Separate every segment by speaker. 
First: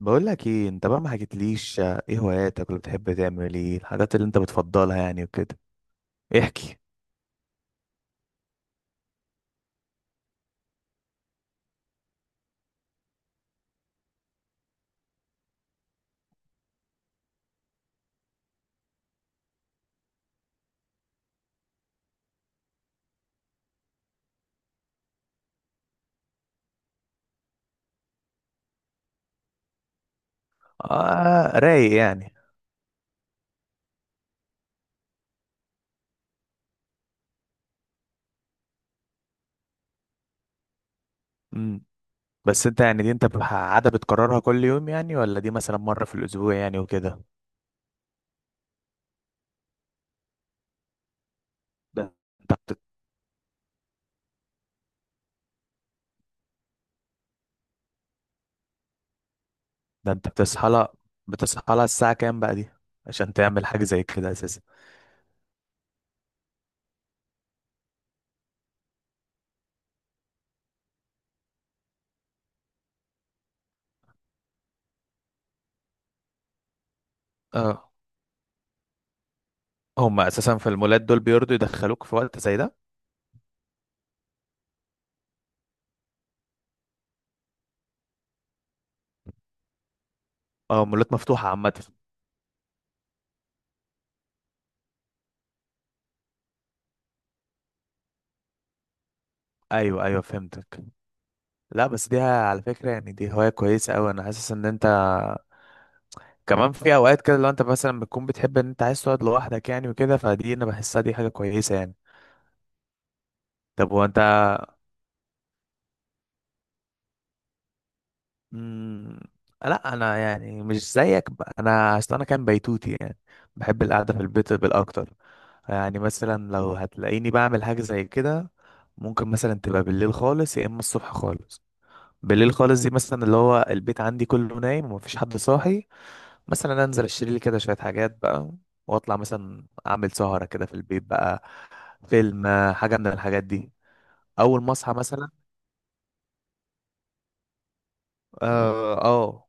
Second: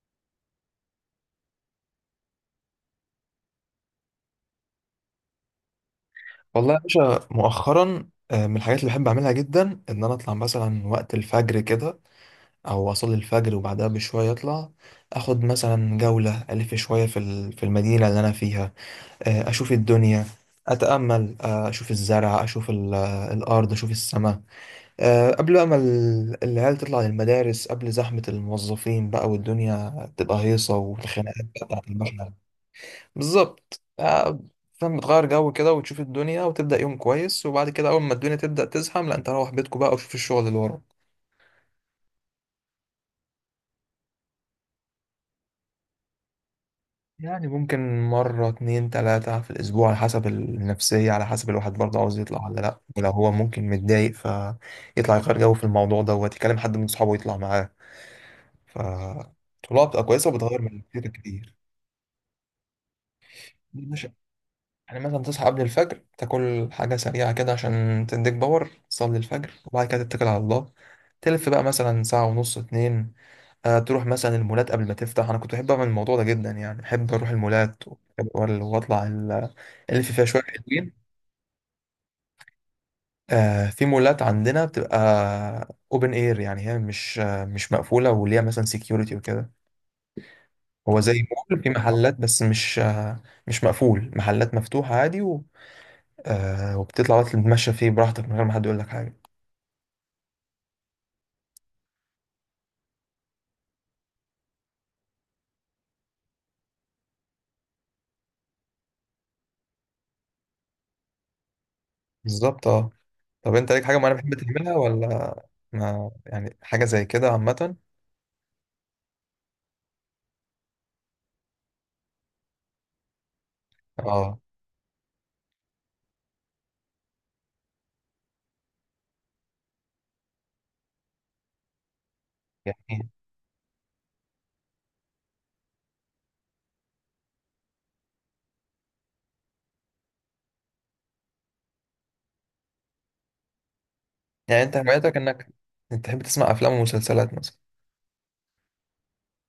Speaker 1: بقول لك ايه؟ انت بقى ما حكيتليش، ايه هواياتك، ولا بتحب تعمل ايه؟ الحاجات اللي انت بتفضلها يعني وكده،
Speaker 2: والله
Speaker 1: احكي.
Speaker 2: يا باشا، مؤخرا من الحاجات اللي بحب اعملها جدا ان انا اطلع مثلا وقت الفجر كده، او اصلي الفجر وبعدها بشويه اطلع، اخد مثلا جوله الف شويه في المدينه اللي انا فيها. اشوف الدنيا، اتامل، اشوف الزرع، اشوف الارض، اشوف السماء. قبل بقى ما العيال تطلع للمدارس، قبل زحمه الموظفين بقى، والدنيا تبقى هيصه، والخناقات
Speaker 1: اه،
Speaker 2: بقى بتاعت
Speaker 1: رايق يعني.
Speaker 2: المشنى. بالظبط فاهم، بتغير جو كده وتشوف الدنيا وتبدأ يوم كويس، وبعد كده أول ما الدنيا تبدأ تزحم، لا، أنت روح بيتكم بقى وشوف الشغل اللي وراك.
Speaker 1: امم. بس انت يعني دي انت عادة بتكررها كل يوم يعني، ولا دي مثلا مرة في الاسبوع يعني وكده؟
Speaker 2: يعني ممكن مرة اتنين تلاتة في الأسبوع، على حسب النفسية، على حسب الواحد برضه
Speaker 1: ده
Speaker 2: عاوز يطلع
Speaker 1: انت
Speaker 2: ولا
Speaker 1: بت...
Speaker 2: لأ، ولو هو ممكن متضايق فيطلع يغير جو في الموضوع دوت، يكلم حد من صحابه يطلع معاه. فالطلوع بتبقى
Speaker 1: ده انت
Speaker 2: كويسة وبتغير
Speaker 1: بتصحى
Speaker 2: من
Speaker 1: لها،
Speaker 2: كتير كتير.
Speaker 1: بتصحى لها الساعة كام بقى دي عشان تعمل حاجة
Speaker 2: دي
Speaker 1: زي
Speaker 2: مش.
Speaker 1: كده اساسا؟
Speaker 2: يعني مثلا تصحى قبل الفجر، تاكل حاجة سريعة كده عشان تديك باور، تصلي الفجر وبعد كده تتكل على الله، تلف بقى مثلا ساعة ونص، اتنين. آه، تروح مثلا المولات قبل ما تفتح. أنا كنت بحب أعمل الموضوع ده جدا، يعني بحب أروح المولات
Speaker 1: اه.
Speaker 2: ألف
Speaker 1: هم
Speaker 2: فيها شوية
Speaker 1: اساسا في المولات
Speaker 2: حلوين.
Speaker 1: دول بيرضوا يدخلوك في وقت زي ده؟
Speaker 2: آه، في مولات عندنا بتبقى اوبن اير، يعني هي مش مقفولة وليها مثلا سكيورتي وكده.
Speaker 1: اه،
Speaker 2: هو زي
Speaker 1: مولات مفتوحة
Speaker 2: مول، في
Speaker 1: عامة.
Speaker 2: محلات، بس مش مقفول، محلات مفتوحة عادي. وبتطلع بقى تتمشى فيه براحتك من غير ما حد يقول لك حاجة.
Speaker 1: ايوه ايوه، فهمتك. لا بس دي على فكرة يعني دي هواية كويسة اوي، انا حاسس ان انت كمان في اوقات كده، لو انت مثلا بتكون بتحب ان انت عايز تقعد لوحدك يعني وكده، فدي انا بحسها دي حاجة كويسة يعني.
Speaker 2: بالظبط، اه. طب انت ليك
Speaker 1: طب
Speaker 2: حاجه معينه
Speaker 1: وانت؟
Speaker 2: بتحب تعملها، ولا ما يعني، حاجه زي كده عامه؟
Speaker 1: مم... لا انا يعني مش زيك، انا اصل انا كان بيتوتي يعني. بحب القعدة في
Speaker 2: اه،
Speaker 1: البيت بالاكتر. يعني مثلا لو هتلاقيني بعمل حاجة زي كده، ممكن مثلا تبقى بالليل خالص يا اما الصبح خالص. بالليل خالص دي
Speaker 2: جميل.
Speaker 1: مثلا اللي هو البيت عندي كله نايم ومفيش حد صاحي، مثلا انزل اشتري لي كده شوية حاجات بقى، واطلع مثلا اعمل سهرة كده في البيت بقى، فيلم، حاجة من الحاجات دي.
Speaker 2: يعني
Speaker 1: أول ما
Speaker 2: انت
Speaker 1: أصحى
Speaker 2: هوايتك
Speaker 1: مثلا.
Speaker 2: انك انت تحب تسمع افلام ومسلسلات مثلا؟
Speaker 1: آه, آه.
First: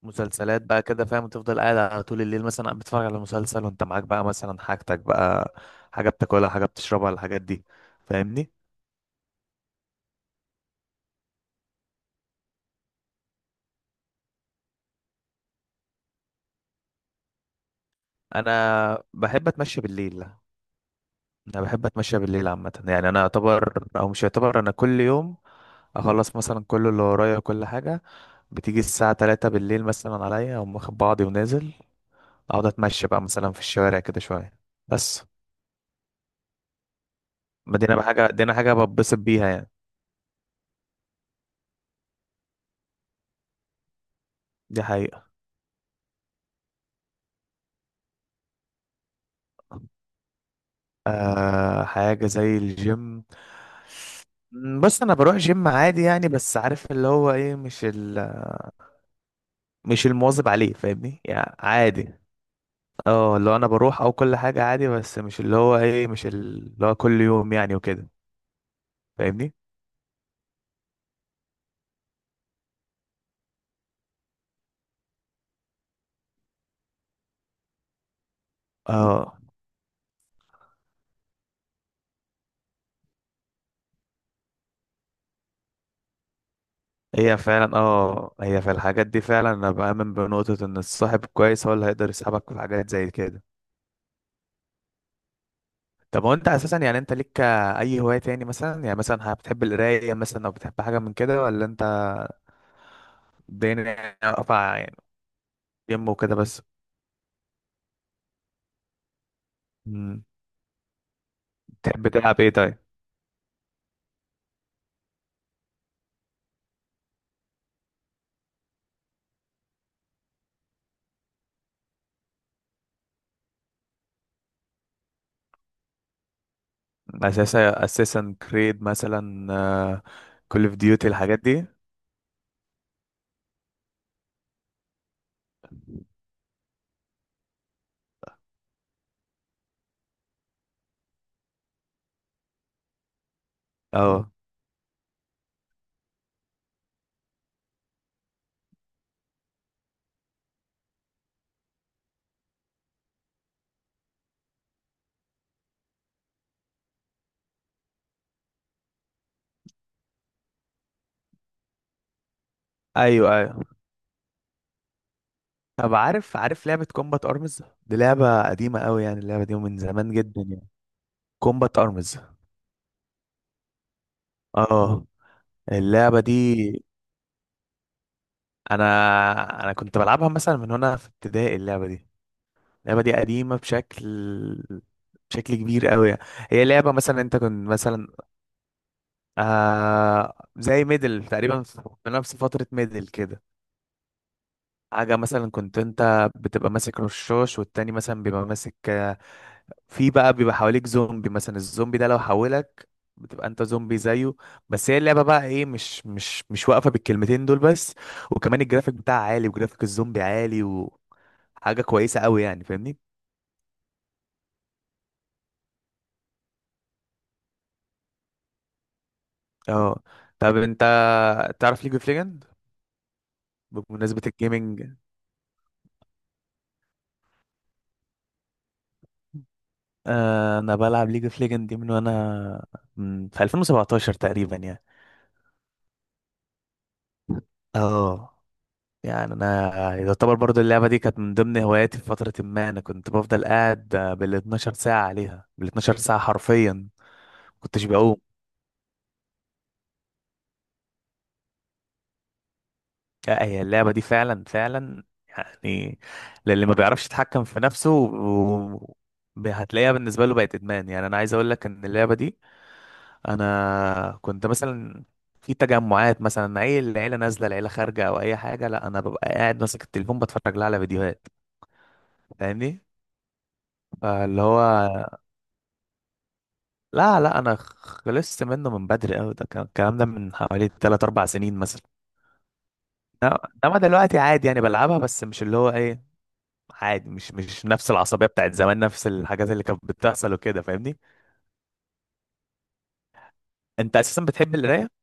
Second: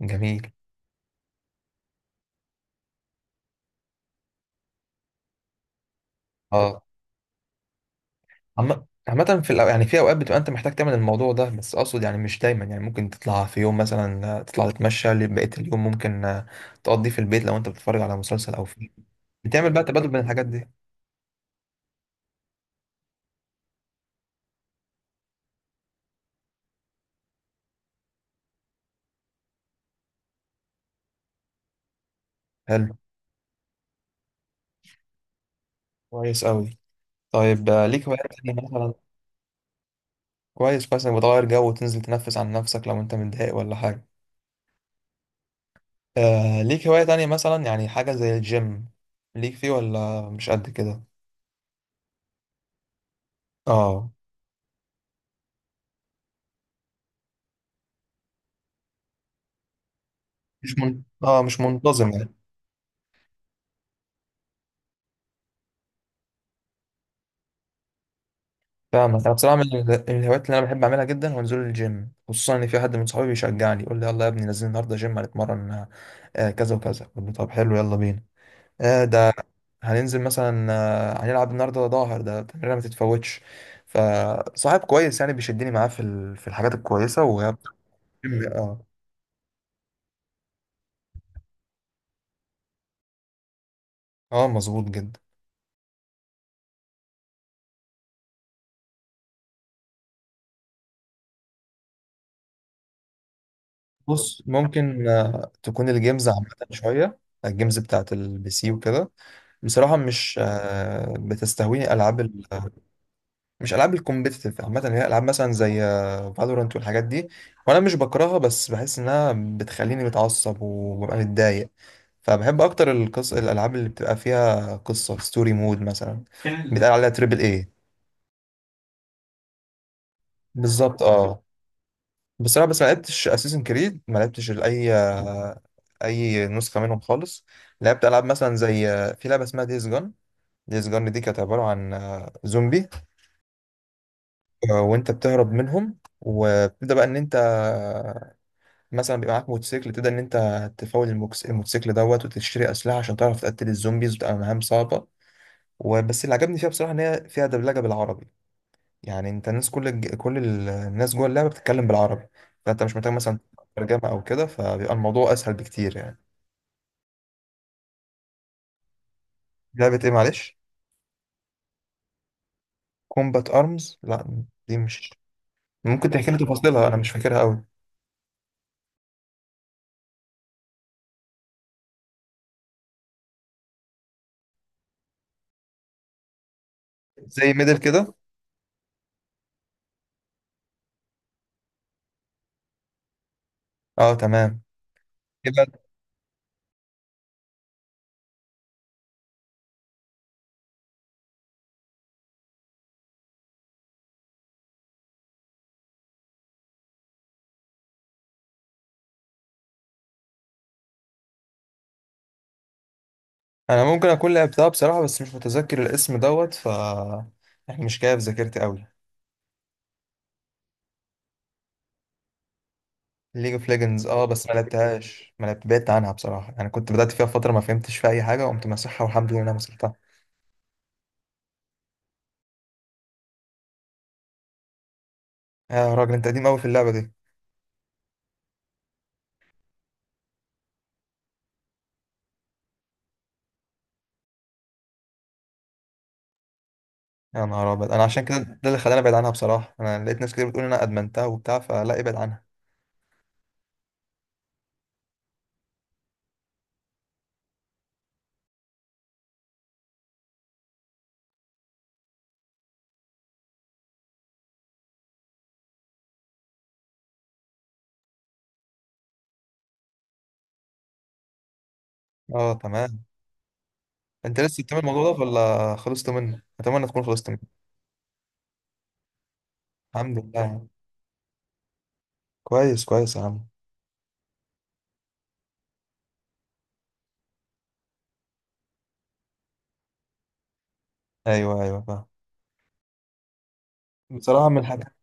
Speaker 2: جميل.
Speaker 1: مسلسلات بقى كده فاهم، وتفضل قاعد على طول الليل مثلا قاعد بتتفرج على مسلسل، وأنت معاك بقى مثلا حاجتك بقى، حاجة بتاكلها، حاجة
Speaker 2: اه.
Speaker 1: بتشربها، الحاجات دي. فاهمني؟
Speaker 2: عامة في يعني في اوقات بتبقى انت محتاج تعمل الموضوع ده، بس اقصد يعني مش دايما، يعني ممكن تطلع في يوم مثلا تطلع تتمشى لبقية اليوم، ممكن تقضيه في البيت لو انت بتتفرج على مسلسل او فيلم،
Speaker 1: أنا بحب
Speaker 2: بتعمل
Speaker 1: أتمشى
Speaker 2: بقى تبادل بين
Speaker 1: بالليل.
Speaker 2: الحاجات دي.
Speaker 1: أنا بحب أتمشى بالليل عامة يعني. أنا أعتبر أو مش أعتبر، أنا كل يوم أخلص مثلا كل اللي ورايا وكل حاجة، بتيجي الساعة تلاتة بالليل مثلا عليا، أقوم واخد بعضي ونازل، أقعد
Speaker 2: حلو.
Speaker 1: أتمشى بقى مثلا في الشوارع كده شوية. بس.
Speaker 2: كويس قوي. طيب
Speaker 1: ما دينا بقى
Speaker 2: ليك هوايات
Speaker 1: حاجة، دينا
Speaker 2: تانية
Speaker 1: حاجة
Speaker 2: مثلا؟
Speaker 1: بتبسط بيها يعني.
Speaker 2: كويس كويس انك بتغير جو وتنزل تنفس عن نفسك لو انت متضايق ولا حاجة.
Speaker 1: دي حقيقة.
Speaker 2: آه، ليك هواية تانية مثلا؟ يعني حاجة زي الجيم، ليك فيه ولا مش قد كده؟
Speaker 1: آه، حاجة زي الجيم.
Speaker 2: اه.
Speaker 1: بص انا بروح جيم عادي يعني، بس عارف اللي هو ايه، مش مش المواظب عليه، فاهمني؟ يعني
Speaker 2: مش
Speaker 1: عادي.
Speaker 2: منتظم يعني.
Speaker 1: اه اللي هو انا بروح او كل حاجة عادي، بس مش اللي هو ايه، مش اللي هو كل يوم يعني وكده.
Speaker 2: فاهمك. انا
Speaker 1: فاهمني؟
Speaker 2: بصراحة من الهوايات اللي انا بحب اعملها جدا هو نزول الجيم، خصوصا ان في حد من صحابي بيشجعني، يقول لي يلا يا ابني نزلنا النهارده جيم هنتمرن، كذا وكذا. قلت له طب حلو، يلا بينا. آه ده
Speaker 1: اه
Speaker 2: هننزل مثلا، هنلعب النهارده، ظاهر ده تمرينه ما تتفوتش. فصاحب كويس يعني، بيشدني معاه في الحاجات الكويسة.
Speaker 1: هي فعلا، اه
Speaker 2: مم.
Speaker 1: هي في
Speaker 2: اه.
Speaker 1: الحاجات دي فعلا، انا بآمن بنقطة ان الصاحب كويس هو اللي هيقدر يسحبك في حاجات زي كده.
Speaker 2: اه، مظبوط جدا.
Speaker 1: طب هو انت اساسا يعني انت ليك اي هواية تاني مثلا؟ يعني مثلا بتحب القراية مثلا، او بتحب حاجة من كده، ولا انت الدنيا
Speaker 2: بص،
Speaker 1: واقفة يعني؟
Speaker 2: ممكن تكون
Speaker 1: جيم
Speaker 2: الجيمز
Speaker 1: وكده
Speaker 2: عامة
Speaker 1: بس.
Speaker 2: شوية. الجيمز بتاعت البي سي وكده، بصراحة
Speaker 1: مم.
Speaker 2: مش آه، بتستهويني
Speaker 1: بتحب
Speaker 2: ألعاب
Speaker 1: تلعب ايه طيب؟
Speaker 2: مش ألعاب الكومبيتيتيف عامة، اللي هي ألعاب مثلا زي فالورانت والحاجات دي، وأنا مش بكرهها بس بحس إنها بتخليني متعصب وببقى متضايق. فبحب أكتر الألعاب اللي بتبقى فيها قصة، ستوري مود مثلا، كان بيتقال عليها تريبل
Speaker 1: اساسا
Speaker 2: إيه.
Speaker 1: اساسا كريد مثلا، كول اوف
Speaker 2: بالظبط،
Speaker 1: ديوتي، الحاجات
Speaker 2: اه.
Speaker 1: دي.
Speaker 2: بس انا، بس ما لعبتش اساسن كريد، ما لعبتش اي نسخه منهم خالص. لعبت العاب مثلا زي، في لعبه اسمها ديز جون. ديز جون دي كانت عباره عن زومبي،
Speaker 1: اه،
Speaker 2: وانت بتهرب منهم، وبتبدا بقى ان انت مثلا بيبقى معاك موتوسيكل، تبدا ان انت تفاول الموتوسيكل دوت، وتشتري اسلحه عشان تعرف تقتل الزومبيز، وتبقى مهام صعبه. وبس اللي عجبني فيها بصراحه ان هي فيها دبلجه بالعربي، يعني انت، الناس كل الج- كل ال- الناس جوه اللعبه بتتكلم بالعربي، فانت مش محتاج
Speaker 1: ايوه
Speaker 2: مثلا
Speaker 1: ايوه.
Speaker 2: ترجمه او كده، فبيبقى الموضوع اسهل
Speaker 1: طب
Speaker 2: بكتير يعني.
Speaker 1: عارف، عارف لعبة كومبات ارمز؟ دي لعبة قديمة قوي يعني، اللعبة دي من
Speaker 2: لعبه ايه
Speaker 1: زمان جدا
Speaker 2: معلش؟
Speaker 1: يعني. كومبات ارمز.
Speaker 2: كومبات ارمز، لا دي
Speaker 1: اه،
Speaker 2: مش. ممكن
Speaker 1: اللعبة
Speaker 2: تحكي
Speaker 1: دي.
Speaker 2: لي تفاصيلها، انا مش فاكرها قوي.
Speaker 1: انا انا كنت بلعبها مثلا من هنا في ابتدائي اللعبة دي. اللعبة دي قديمة بشكل كبير قوي. هي لعبة مثلا انت
Speaker 2: زي
Speaker 1: كنت
Speaker 2: ميدل
Speaker 1: مثلا،
Speaker 2: كده؟
Speaker 1: آه زي ميدل تقريبا، في نفس فترة ميدل كده.
Speaker 2: اه تمام.
Speaker 1: حاجة مثلا
Speaker 2: يبقى
Speaker 1: كنت انت بتبقى ماسك رشاش، والتاني مثلا بيبقى ماسك، في بقى بيبقى حواليك زومبي مثلا، الزومبي ده لو حولك بتبقى انت زومبي زيه. بس هي اللعبة بقى ايه، مش واقفة بالكلمتين دول بس، وكمان الجرافيك بتاعها عالي، وجرافيك الزومبي عالي، وحاجة كويسة قوي يعني، فاهمني؟
Speaker 2: انا ممكن اكون لعبتها بصراحه، بس مش متذكر الاسم دوت، يعني مش جايه في ذاكرتي قوي.
Speaker 1: اه. طب انت تعرف ليج اوف ليجند؟
Speaker 2: ليج اوف ليجندز،
Speaker 1: بمناسبة
Speaker 2: اه، بس ما
Speaker 1: الجيمنج،
Speaker 2: لعبتهاش، ما لعبت بعدت عنها بصراحه، يعني كنت بدات فيها فتره ما فهمتش فيها اي حاجه، وقمت مسحها، والحمد لله إن انا مسحتها.
Speaker 1: انا بلعب ليج اوف ليجند دي في 2017 تقريبا يعني.
Speaker 2: يا راجل، انت قديم قوي في اللعبه دي!
Speaker 1: اه، يعني انا يعتبر برضو اللعبه دي كانت من ضمن هواياتي في فتره ما انا كنت بفضل قاعد بال 12 ساعه عليها، بال 12 ساعه حرفيا، ما
Speaker 2: يا نهار
Speaker 1: كنتش
Speaker 2: ابيض، انا
Speaker 1: بقوم.
Speaker 2: عشان كده، ده اللي خلاني ابعد عنها بصراحه، انا لقيت ناس كتير بتقول إن انا ادمنتها وبتاع، فلا ابعد عنها.
Speaker 1: لا هي اللعبه دي فعلا فعلا يعني، للي ما بيعرفش يتحكم في نفسه هتلاقيها بالنسبه له بقت ادمان يعني. انا عايز اقول لك ان اللعبه دي، انا كنت مثلا في تجمعات مثلا اي العيله نازله، العيله خارجه او اي حاجه، لا انا ببقى قاعد ماسك التليفون بتفرج لها على فيديوهات.
Speaker 2: اه
Speaker 1: فاهمني؟
Speaker 2: تمام. انت
Speaker 1: فاللي هو
Speaker 2: لسه بتعمل الموضوع ده ولا خلصت منه؟ اتمنى تكون
Speaker 1: لا
Speaker 2: خلصت
Speaker 1: لا، انا
Speaker 2: منه.
Speaker 1: خلصت منه من بدري قوي، الكلام ده
Speaker 2: الحمد لله
Speaker 1: من
Speaker 2: يعني.
Speaker 1: حوالي 3 4 سنين مثلا.
Speaker 2: كويس كويس يا
Speaker 1: انما
Speaker 2: عم.
Speaker 1: إنما دلوقتي عادي يعني، بلعبها بس مش اللي هو ايه، عادي، مش مش نفس العصبيه بتاعت زمان، نفس الحاجات اللي كانت بتحصل وكده، فاهمني؟
Speaker 2: ايوه ايوه، فاهم.
Speaker 1: انت اساسا
Speaker 2: بصراحه
Speaker 1: بتحب
Speaker 2: من
Speaker 1: القرايه؟
Speaker 2: الحاجات،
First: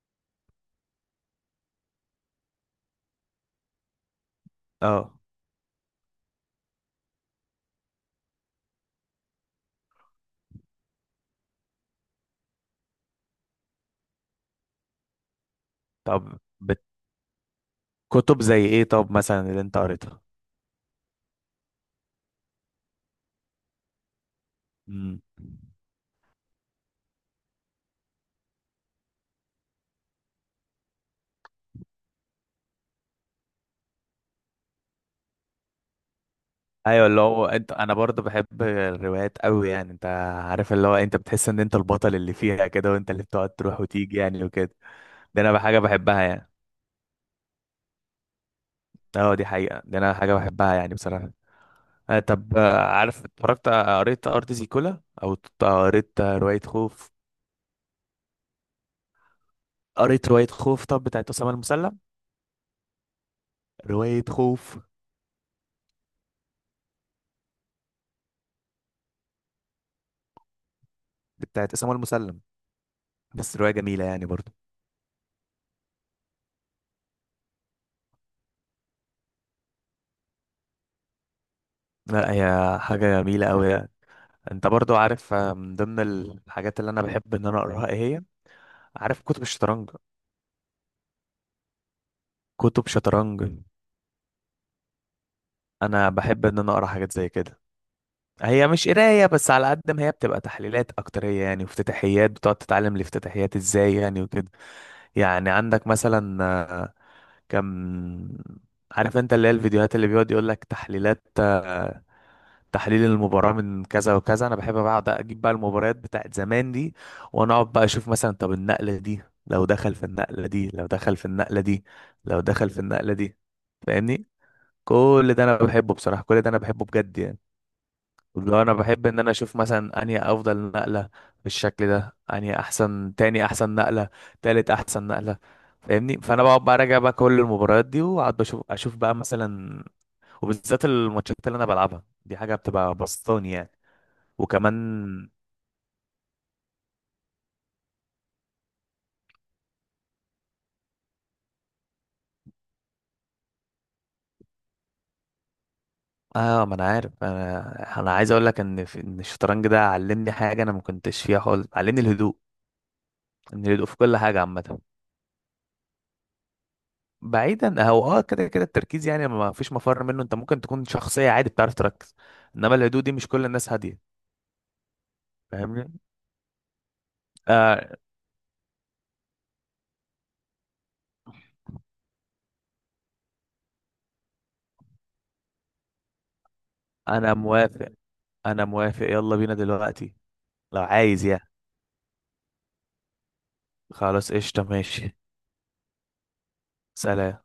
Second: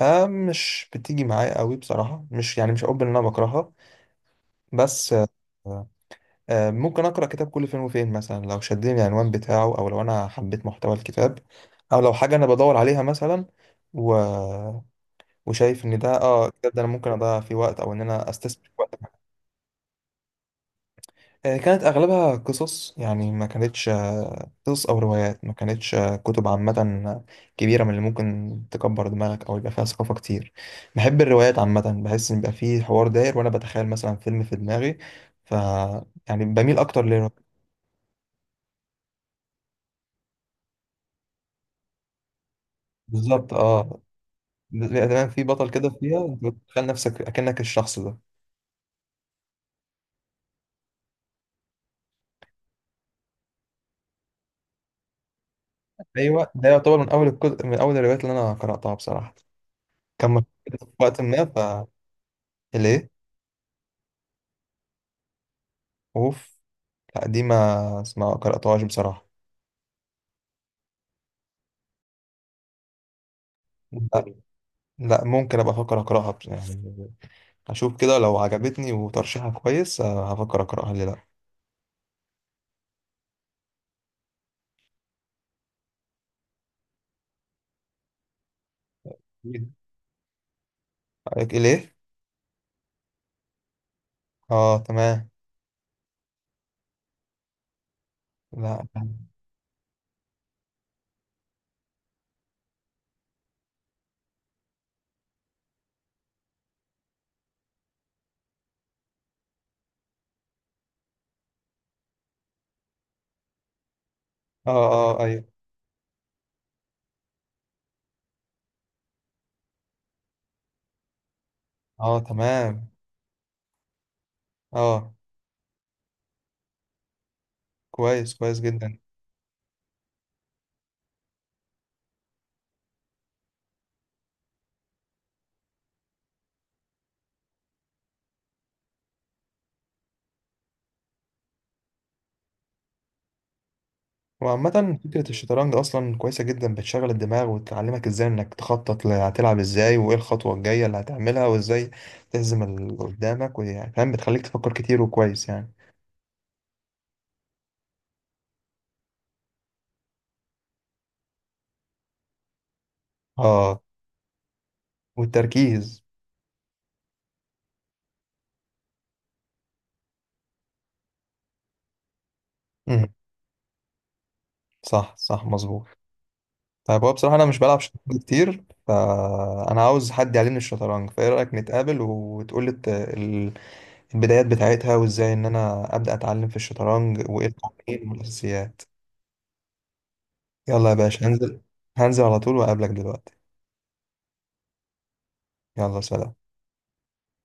Speaker 2: مش بتيجي معايا قوي بصراحه، مش يعني، مش هقول ان انا بكرهها بس.
Speaker 1: اه.
Speaker 2: آه ممكن اقرا كتاب كل فين وفين مثلا، لو شدني العنوان بتاعه او لو انا حبيت محتوى الكتاب، او لو حاجه انا بدور عليها مثلا. و... وشايف ان ده،
Speaker 1: طب
Speaker 2: ده انا ممكن اضيع فيه وقت او ان انا
Speaker 1: كتب زي
Speaker 2: استثمر
Speaker 1: ايه
Speaker 2: وقت.
Speaker 1: طب مثلا اللي انت قريتها؟
Speaker 2: كانت اغلبها قصص، يعني ما كانتش قصص او
Speaker 1: امم.
Speaker 2: روايات، ما كانتش كتب عامه كبيره من اللي ممكن تكبر دماغك او يبقى فيها ثقافه كتير. بحب الروايات عامه، بحس ان يبقى فيه حوار داير وانا بتخيل مثلا فيلم في دماغي، ف يعني بميل اكتر
Speaker 1: ايوه اللي
Speaker 2: للروايات.
Speaker 1: هو انت، انا برضه بحب الروايات قوي يعني. انت عارف اللي هو انت بتحس ان انت البطل اللي فيها كده، وانت اللي بتقعد
Speaker 2: بالظبط،
Speaker 1: تروح
Speaker 2: اه.
Speaker 1: وتيجي يعني وكده.
Speaker 2: بيبقى تمام،
Speaker 1: ده
Speaker 2: في
Speaker 1: انا
Speaker 2: بطل
Speaker 1: حاجه
Speaker 2: كده
Speaker 1: بحبها
Speaker 2: فيها انت
Speaker 1: يعني.
Speaker 2: بتتخيل نفسك اكنك الشخص ده.
Speaker 1: اه دي حقيقه، ده انا حاجه بحبها يعني بصراحه. آه طب آه، عارف اتفرجت، قريت ارض زيكولا؟ او قريت
Speaker 2: ايوه،
Speaker 1: روايه
Speaker 2: ده يعتبر من
Speaker 1: خوف؟
Speaker 2: اول الكتب، من اول الروايات اللي انا قراتها بصراحه،
Speaker 1: قريت
Speaker 2: كان مشهور
Speaker 1: روايه
Speaker 2: كده
Speaker 1: خوف
Speaker 2: في
Speaker 1: طب
Speaker 2: وقت
Speaker 1: بتاعت اسامه
Speaker 2: ما
Speaker 1: المسلم؟
Speaker 2: فليه.
Speaker 1: روايه خوف
Speaker 2: اوف. لا دي ما اسمها، قرأتهاش بصراحة.
Speaker 1: بتاعت اسامه المسلم، بس روايه جميله
Speaker 2: لا،
Speaker 1: يعني برضه.
Speaker 2: لا ممكن ابقى افكر اقراها، يعني اشوف كده لو عجبتني وترشيحها كويس، هفكر اقراها، ليه لا.
Speaker 1: لا هي حاجه جميله قوي يعني. انت برضو عارف، من ضمن الحاجات اللي انا بحب ان انا اقراها ايه هي؟ عارف كتب الشطرنج؟
Speaker 2: رأيك ايه ليه؟
Speaker 1: كتب شطرنج.
Speaker 2: اه تمام.
Speaker 1: انا بحب ان انا اقرا حاجات زي كده، هي
Speaker 2: لا.
Speaker 1: مش قرايه بس، على قد ما هي بتبقى تحليلات اكتريه يعني، وافتتاحيات بتقعد تتعلم الافتتاحيات ازاي يعني وكده. يعني عندك مثلا آه، كم عارف انت اللي هي الفيديوهات اللي بيقعد يقول لك تحليلات، تحليل المباراة من كذا وكذا؟ انا
Speaker 2: اه،
Speaker 1: بحب بقعد
Speaker 2: اه،
Speaker 1: اجيب
Speaker 2: ايوه.
Speaker 1: بقى المباريات بتاعت زمان دي، وانا اقعد بقى اشوف مثلا طب النقلة دي، لو دخل في النقلة دي، لو دخل في النقلة دي،
Speaker 2: اه
Speaker 1: لو دخل في
Speaker 2: تمام.
Speaker 1: النقلة دي، فاهمني؟
Speaker 2: اه.
Speaker 1: كل ده انا بحبه بصراحه، كل ده انا بحبه بجد يعني.
Speaker 2: كويس كويس
Speaker 1: لو انا
Speaker 2: جدا.
Speaker 1: بحب ان انا اشوف مثلا انهي افضل نقله بالشكل ده، انهي احسن، تاني احسن نقله، تالت احسن نقله، فاهمني؟ فانا بقعد بقى راجع بقى كل المباريات دي، واقعد بشوف، اشوف بقى مثلا، وبالذات الماتشات اللي انا بلعبها دي حاجه بتبقى بسطاني يعني.
Speaker 2: وعامة فكرة
Speaker 1: وكمان
Speaker 2: الشطرنج أصلا كويسة جدا، بتشغل الدماغ وتعلمك ازاي انك تخطط، هتلعب ازاي، وايه الخطوة الجاية اللي هتعملها، وازاي تهزم اللي قدامك، ويعني فاهم، بتخليك تفكر كتير وكويس يعني.
Speaker 1: اه، ما انا عارف، انا عايز اقول لك ان ان الشطرنج ده علمني حاجه انا ما كنتش فيها خالص، علمني الهدوء، ان
Speaker 2: اه.
Speaker 1: الهدوء في كل حاجه عامه.
Speaker 2: والتركيز.
Speaker 1: بعيدا، هو اه كده التركيز يعني ما فيش مفر منه، انت ممكن تكون شخصية عادي بتعرف تركز، انما الهدوء
Speaker 2: امم.
Speaker 1: دي مش كل الناس هادية،
Speaker 2: صح صح، مظبوط.
Speaker 1: فاهمني؟
Speaker 2: طيب، هو بصراحة أنا مش بلعب
Speaker 1: آه،
Speaker 2: شطرنج كتير، فأنا عاوز حد يعلمني الشطرنج، فإيه رأيك نتقابل وتقولي البدايات بتاعتها، وازاي إن أنا أبدأ أتعلم في الشطرنج،
Speaker 1: انا
Speaker 2: وإيه
Speaker 1: موافق،
Speaker 2: القوانين
Speaker 1: انا
Speaker 2: والأساسيات؟
Speaker 1: موافق، يلا بينا دلوقتي لو
Speaker 2: يلا يا
Speaker 1: عايز
Speaker 2: باشا،
Speaker 1: يعني.
Speaker 2: هنزل. هنزل على طول وأقابلك دلوقتي.
Speaker 1: خلاص قشطة، ماشي.
Speaker 2: يلا، سلام.
Speaker 1: سلام.